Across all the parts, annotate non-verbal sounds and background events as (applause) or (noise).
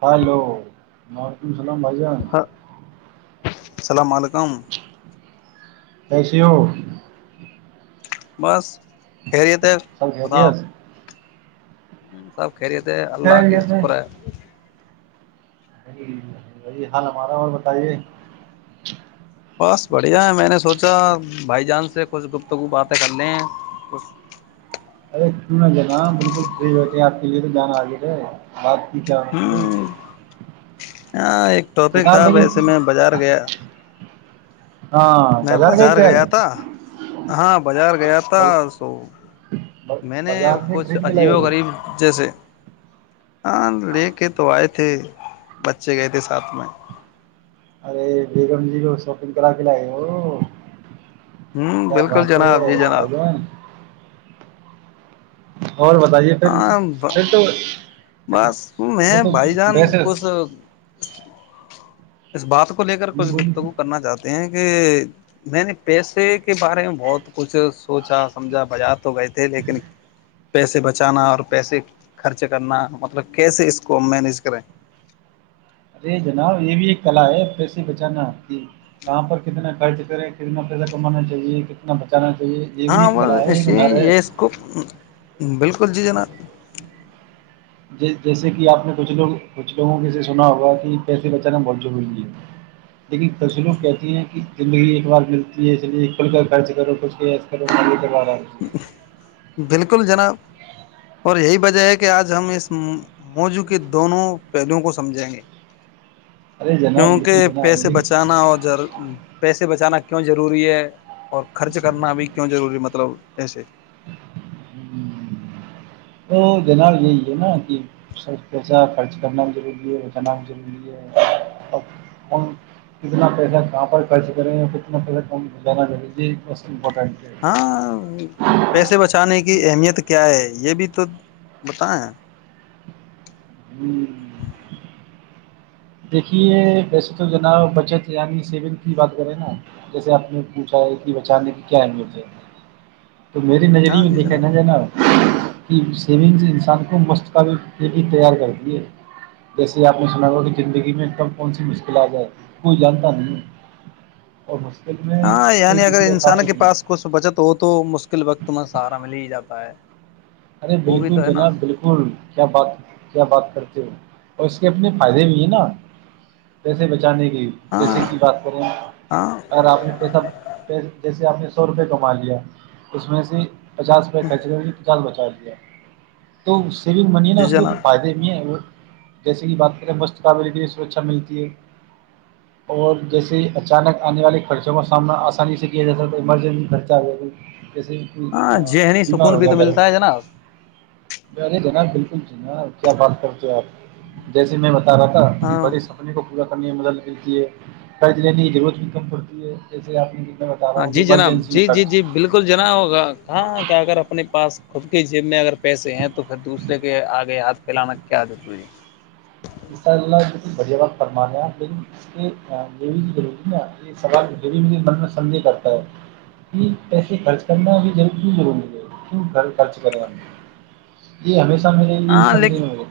hello وعلیکم السلام بھائی جان السلام علیکم ایسیے ہو بس خیریت ہے سب خیریت سب خیریت ہے اللہ کی شکر ہے وہی حال ہمارا اور بتائیے بس بڑھیا ہے میں نے سوچا بھائی جان سے کچھ گفتگو باتیں کرلیں ارے کیوںنا ج ن بالکل فریٹے آپ کے لی جانا آگے بات کی کیا ہوں ہاں ایک ٹاپک تھا جناب ا و لیکن ایسے میں بازار گیا ہاں میں گئے بازار تھے گیا تھا آج ہاں بازار گیا تھا سو میں نے بازار سے کچھ خرید کے عجیب لائے و ہو کچھ غریب جیسے ہاں لے کے تو آئے تھے بچے گئے تھے ساتھ میں ارے بیگم جی کو شاپگ کرا کے لائے ہو ہوں کیا بالکل بات ہے جناب جی بھائی جناب جان اور بتائیے پھر ہاں پھر تو بس وہ میں تو بھائی جان بیس کچھ اس بات کو لے کر کچھ بولی بتوں کو کرنا چاہتے ہیں کہ میں نے پیسے کے بارے میں بہت کچھ سوچا سمجھا بجا تو گئے تھے لیکن پیسے بچانا اور پیسے خرچ کرنا مطلب کیسے اس کو مینیج کریں ارے جناب یہ بھی ایک کلا ہے پھرس بچانا آپ کی کہاں پر کتنا خرچ کریں کتنا پیسہ کمانا چاہیے کتنا بچانا چاہیے یہ بھی ہاں ایک وہ کلا ہے ایک ایے ہنر ہے یہ اس کو بالکل جی جناب جیسے کہ آپ نے کچھ لوگ کچھ لوگوں کے سے سنا ہوگا کہ پیسے بچانا بہت ضروری ہے (unintelligible) لیکن تصویروں کہتی ہیں کہ زندگی ایک بار ملتی ہے اس لیے کل کر خرچ کرو کچھ کے کرو مار بالکل جناب اور یہی وجہ ہے کہ آج ہم اس موضووں کے دونوں پہلوؤں کو سمجھیں گے ارے جناب لیکن کیونکہ جناب پیسے بچانا اور پیسے بچانا کیوں ضروری ہے اور خرچ کرنا بھی کیوں ضروری مطلب ایسے لیکن تو جناب یہی ہے نا کہ سر پیسہ خرچ کرنا بھی ضروری ہے ہو جانا بھی ضروری ہے (unintelligible) کتنا پیسہ کہاں پر خرچ کریں اور کتنا پیسہ کوم جانا اہی یہ بس امپورٹنٹ ہے ہاں پیسے بچانے کی اہمیت کیا ہے یہ بھی تو بتائیں ہم دیکھیے ویسے تو جناا بچت یعنی سیونگ کی بات کریں نا جیسے اپنی اونچائی انی بچانے کی کیا اہمیت ہے (unintelligible) تو میری نظریہ ہاں میں جی دیکھا جناب جائے نہ کہ سیونگز انسان کو مستقب پ (unintelligible) بھی تیار کرتی ہے جسے آپ نے سنا ہو کہ زندگی میں کم کون سی مشکلات ہے کوئی جانتا نہیں اور مستق میں ہاں کوئی یعنی اگر کسی کا خفت انسان کے نہیں پاس کچھ بچت ہو تو مشکل وقت میں سہارا مل ہی جاتا ہے ار وہ بھی بالکل تو ہے نا جناب بالکل اسکول کیا بات کیا بات کرتے ہو اور اس کے اپنے فائدے بھی ہیں نا پیسے بچانے کی ہاں جیسے کی بات کریں ہاں اگر آپ نے پیسہ جیسے آپ نے سو روپئے کما لیا اس میں سے پچاس روپئے کرچ ہوئے تو پچاس بچا لیا تو سیونگ منی ہے نا جی اس کے جناب فائدے بھی ہے وہ جیسے کہ بات کریں مست قابل ہے سرکھا ملتی ہے ہ اور جیسے اچانک آنے والے خرچوں کا سامنا آسانی سے کیا جا سکتا ہے ایمرجنسی خرچہ آ جائے کسے کو ہاں ذہنی بیمار سکون ہو بھی جیا تو گیر ملتا ہے جناب رے جناب بالکل جنا کیا بات کرتے ہو آپ جیسے میں بتا رہا تھا کہ ہاں بڑے س کو پورا کرنے میں مدد ملتی ہے قرض لینے کی ضرورت بھی کم پڑتی ہے جیسے آپ میں بتا رہا ہاں ہوں کہ جی جناب ایمرجنسی میں جی جی خرچ جی بالکل جنا ہوگا کہاں کہ اگر اپنے پاس خود کی جیب میں اگر پیسے ہیں تو پھر دوسرے کے آگے ہاتھ پھیلانا کیاضروری ہے ان شاء اللہ بڑھیا وقت فرمانے لیکن اس کے دیوی کیوری سوال ڈری مے مط سمجے کرتا ہے (inaudible) کہ پیسے خرچ کرنا بھی کیوں ضروری ہے کیوں خرچ کریں جی ہمیشہ میرے لیے ہاں سمجھنے لیکن آے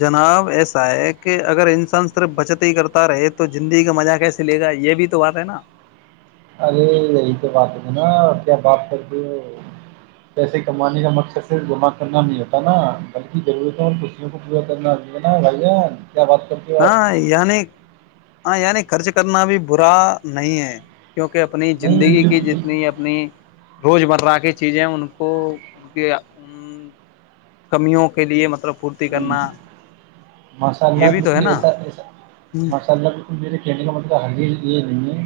جناب ایسا ہے کہ اگر انسان صرف بچت ہی کرتا رہے تو زندگی کا مزہ کیسے چلے گا یہ بھی تو بات ہے نا ارے یہی تو بات ہے نا کیا بات کرتی پیسے کمانے کا مقصد صرف گما کرنا نہیں ہوتا نا بلکہ ضرورت ہے اور کچھ ج کرنا ن بھ گ بق تو ہاں یعنی ہاں یعنی خرچ کرنا بھی برا نہیں ہے کیونکہ اپنی نہیں زندگی کی بالکل جتنی اپنی روزمرہ کی چیزیں ان کو ان کے ان کمیوں کے لیے مطلب ف ہ ماشاء اللہ یہ بھی تو ہے بالکل نا ایسا ایسا ہ م سد ب میرے کیڈلا م تو ہ یہ نہیں ہے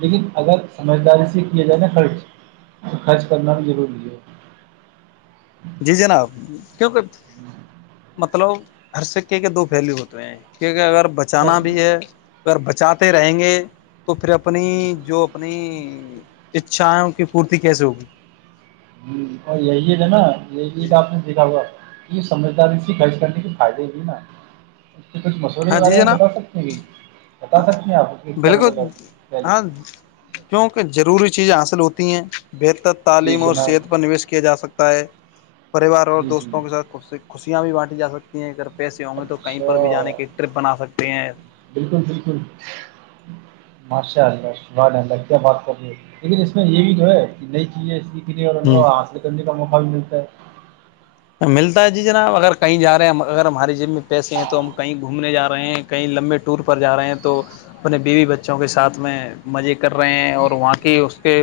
لیکن اگر سمجھداری سے کیے جائےا خرچ تو خرچ کرنا بھی ضروری ہے جی جناب کیوں کر مطلب ہر سکے کے دو پھیلو ہوتے ہیں کیونکہ اگر اور بچانا بھی ہے اگر بچاتے رہیں گے تو پھر اپنی جو اپنی اچھاں کی پورتی کیسے ہوگی ہ اور یہی ہے نا یہ جی ج آپ نے جناب دکھا ہوا کہ یہ سمجھداری سے خرض کرنے کے فائدے ہو نا کچھ مسورے ہاں کے جی بارے میں بتا جناب سکتے ہیں کہ بتا سکتے ہیں آپ کیا بالکل مے ہاں کیونکہ ضروری چیزیں حاصل ہوتی ہیں بہتر جی تعلیم اور جناب صحت پر نویش کیا جا سکتا ہے پریوار اور جی جی دوستوں کے ساتھ خ خوشیاں بھی بانٹی جا سکتی ہیں اگر پیسے ہوں گے تو کہیں اچھا پر بھی جانے کے ٹر بنا سکتے ہیں اے بالکل بالکل ماشاء اللہ ساللہ کیا بات کر رہ لیکن اس میں یہ بھی جو ہے کہ نئی چیزیں سیکھنے اور ان ہ کو حاصل کرنے کا موقع بھی ملتا ہے ملتا ہے جی جناب اگر کہیں جا رہے ہیں ہم اگر ہمارے م میں پیسے ہیں تو ہم کہیں گھومنے جاے ہیں کہیں لمبے ٹور پر جا رہے ہیں تو اپنے بیوی بچوں کے ساتھ میں مزے کر رہے ہیں اور وہاں کی اس کے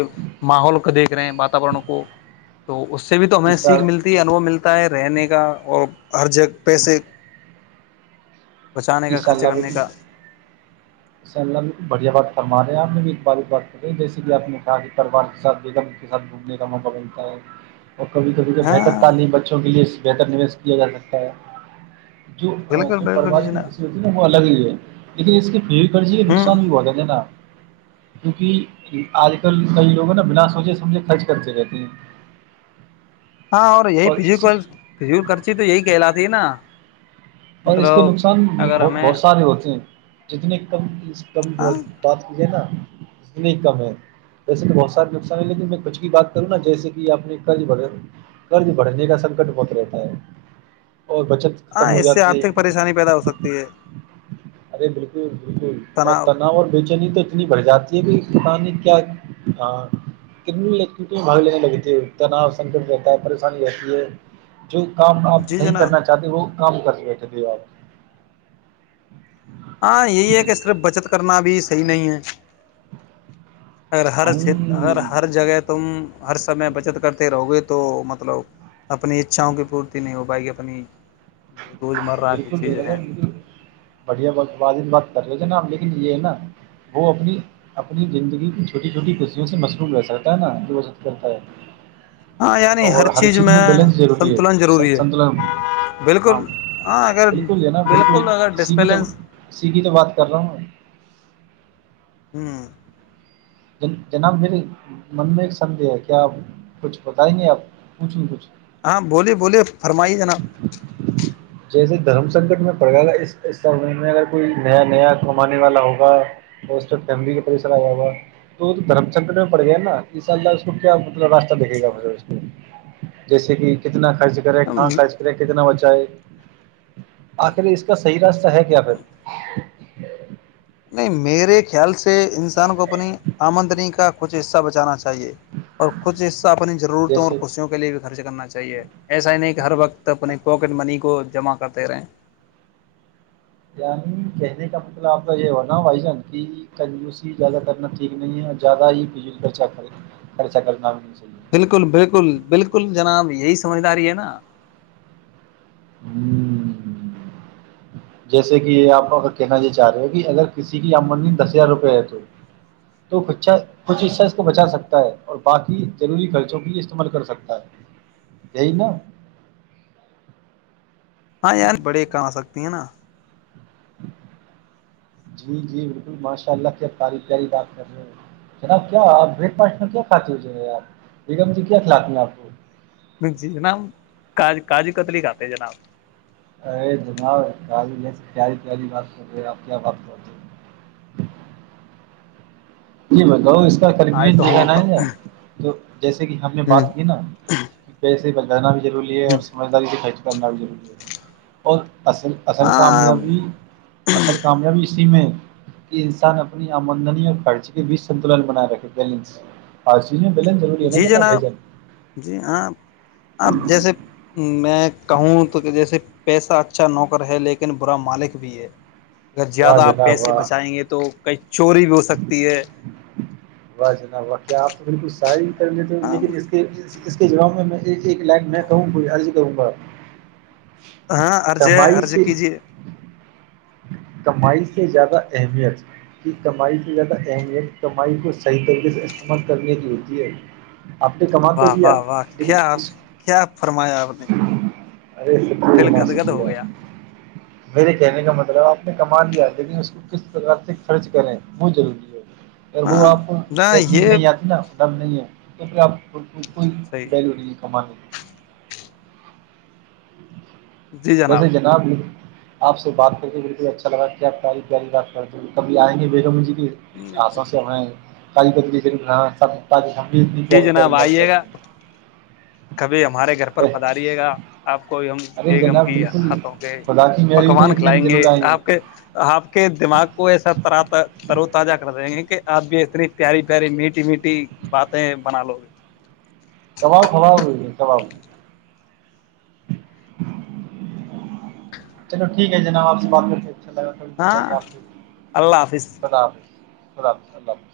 ماحول کو دیکھ رہے ہیں واتورن کو تو اس سے بھی تو ہمیں اس سیکھ سال ملتی ہے انھو ملتا ہے رہنے کا اور ہر جگہ جی پیسے بچانے کا انشاء خرچ کرنے کا ااء اللہ بالکل بڑھیا بات فرماے ہیں آپ نے ایک بارک بات کری ہیں جیسے کہ آپ نے کہا کہ پروار کے ساتھ بیگم کے ساتھ منے کا موقع ملتا ہے اور کبھی کبھی کو بہتر ہاں تعلیم بچوں کے لیے بہتر نویش کیا جا سکتا ہے جو بالکل جو بالکل پروار جی کی جناب تصویر وہ الگ ہی ہے لیکن اس کی پل کرجی ہوں نقصان بھی بہت ہے نا کیونکہ آج کل کئی لوگ ہیں نا بنا سوچے سمجھے خرچ کرتے رہتے ہیں ہاں اور یہی فج فج کرچی تو یہی کہلات ت نا اور اس کے مطلب نقصان اگر ہمیں بہت سارے ہوتے ہیں جتنے کم کم ہاں ور بات کیجیے نا ات میں ہی کم ہے ویسے تو بہت سارے نقصان ہیں لیکن میں کچھ کی بات کروں نا جیس کہ آپ نے قض بغ قرض بڑھنے کا سنکٹ بہت رہتا ہے اور بچت ہاں ختم ہو اس سے جاتی ہے آرتھک پریشانی پیدا ہو سکتی ہے ارے بالکل بالکل اور تناؤ اور بےچینی تو اتنی بڑھ جاتی ہے کہ کسانی کیا ہاں کتنی لیک میں بھگ لینے لگتی ہے اتنا سنکٹ رہتا ہے پریشانی رہتی ہے جو کام آپ جی نہیں جناب کرنا چاہتے وہ کام کر بیٹھے تھے آپ ہاں یہی ہے کہ صرف بچت کرنا بھی صحیح نہیں ہے اگر ہر ہوں چ اگر ہر جگہ تم ہر سمے بچت کرتے رہو گے تو مطلب اپنی اچھاؤں کی پورتی نہیں ہو پائے گ اپنی جو روزمرہ کی بالکل چیزیں بھیا ہیں بالکل بڑھیا واز بات کر لے ج نا لیکن یہ ہے نا وہ اپنی اپنی زندگی چھوٹی چھوٹی خشیوں سے مصروف رہ سکتا ہے نا جو و کرتا ہے اور ہر چیز میں بیلنس ضروری ہے سنتلن س ضروری ہے سنتلن ہاں بالکل ہاں اگر بالکل جناب بالکل اگر اسیھی تو ڈسپیلنس سیھی تو بات کر رہا ہوں میں ہوں جناب میرے من میں ایک سدہ ہے کیا آب کچھ بتا ہی نہیں آپ پچھ ن کچھ ہاں بولیے بولیے فرمائیے جناب جیسے دھرم سنکٹ میں پڑ گا گا اس سمے میں اگر کوئی نیا نیا کمانے والا ہوگا تو اس فیملی کے طریسر آ جیا ہو گا تو وہ تو دھرم چندر میں پڑ گیا نا اسال اللہ اس کو کیا مطلب راستہ دیکھے گا م جیسے کہ کتنا خرچ کرے کہاں جناب خرچ کرے کتنا بچہ ہے آخر اس کا صحیح راستہ ہے کیا پھر نہیں میرے خیال سے انسان کو اپنی آمدنی کا کچھ حصہ بچانا چاہیے اور کچھ حصہ اپنی ضرورتوں اور جیسے خوشیوں کو لیے بھی خرچ کرنا چاہیے ایسا ہی نہیں کہ ہر وقت اپنے پواکٹ منی کو جمع کرتے رہیں یعنی کہنے کا مطلب آپ کا یہ ہوناا بھائی جان کی کنجوزسی زیادہ کرنا ٹھیک نہیں ہے اور زیادہ ہی خرچہ کرنا بھی نہیں چاہیے بالکل بالکل بالکل جناب یہی سمجھداری ہے نا ہوں جیسے کہ آپ اگر کہنا یہ چاہ رہے ہو کہ اگر کسی کی آمدنی دس ہزار روپئے ہے تو تو کچھا کچھ حصہ اس کو بچا سکتا ہے اور باقی ضروری خرچوں کے لیے استعمال کر سکتا ہے یہی نا (unintelligible) ہاں یار بڑے کم آ سکتی ہیں نا (inaudible) جی جی بالکل ماشاء اللہ کیب تعریفیاری بات کر رہے ہو جناب کیا آپ بریک فاسٹ میں کیا کھاتی ہو جے یار بیگم جی کیا کھلاتی ہیں آپ کو جی جناب کاج کاجو کتلی کھاتے جناب ارے دنا بساریاری بات کرتے آپ کیا بات کر ہیں جی بتاؤ اس کا آج خریبین تو ہم ہوں جگانا ہے تو جیسے کہ ہم نے ہ بات کی نا کہ پیسے بجانا بھی ضروری ہے اور سمجھداری سے خرچ کرنا بھی ضروری ہے اور اصل اصل ہاں کامیابی اصل کامیابی اسی میں ہے کہ انسان اپنی آمدنی اور خرچ بیچ سنتلن بناائے رکھے بیلنس اور چیز میں بیلنس ضروری ہے جی نا بھا ئ جناب جان جی ہاں آپ جیسے (unintelligible) میں کہوں تو کہ جیسے پیسہ اچھا نوکر ہے لیکن برا مالک بھی ہے اگر واہ زیادہ آپ جناب پیسے واہ بچائیں گے تو کئی چوری بھی ہو سکتی ہے واہ جناب واہ کیا آپ تو بالکل شاعری کر لیتے ان کے جیسے اس کے جواب میں ایک ایک لائن میں کہوں کوئ عرض کروں گا ہاں عرض ہے کمائی عرض سے کیجیے کمائی سے زیادہ اہمیت کمائی کی زیادہ اہمیت کمائی کو صحیح طریقے سے استعمال کرنے کی ہوتی ہے آپ نے کما تو واہ لیا واہ واہ لیکن کیا اس کیا فرمایا آپ نے ارے سب کو دل گد ہماست گد لیا ہو گیا میرے کہنے کا مطلب آپ میں کما لیا لیکن اس کو کس طرح سے خرچ کریں وہ ضروری ہے دیکھو ہاں آپ نہ ٹیکنک یہ نہیں آتی نا تب نہیں ہے کیوں کہ آپ بلکل صحیح ڈیل ہو گی کمائ ویسے جناب آپ سے بات کر کے اچھا لگا کہ آپ پیاری پیاری بات کرتے کبھی آئیں گے بیگم جی کے ہاتھوں سے ہم (unintelligible) جی پیاری جناب پیاری بات آئیے کر گا سکیں کبھی ہمارے گھر پر پدھاریے گا آپ کو ہم ارے بیگم جناب کی ہا بالکل تھوں کے خدا کی مہربانی تو پکوان ایک دن کھلائیں گے ضرور آئیں آپ کے آپ کے دماغ کو ایسا طرح پر وہ تازہ خبر ہے آپ بھی اتنی پیاری پیاری میٹھی میٹھی باتیں بنا لو کباب خراب ہو گئی کباب چلو ٹھیک ہے جناب آپ سے بات کرتے مل گئ ہاں اللہ حافظ خدا حافظ خدا حافظ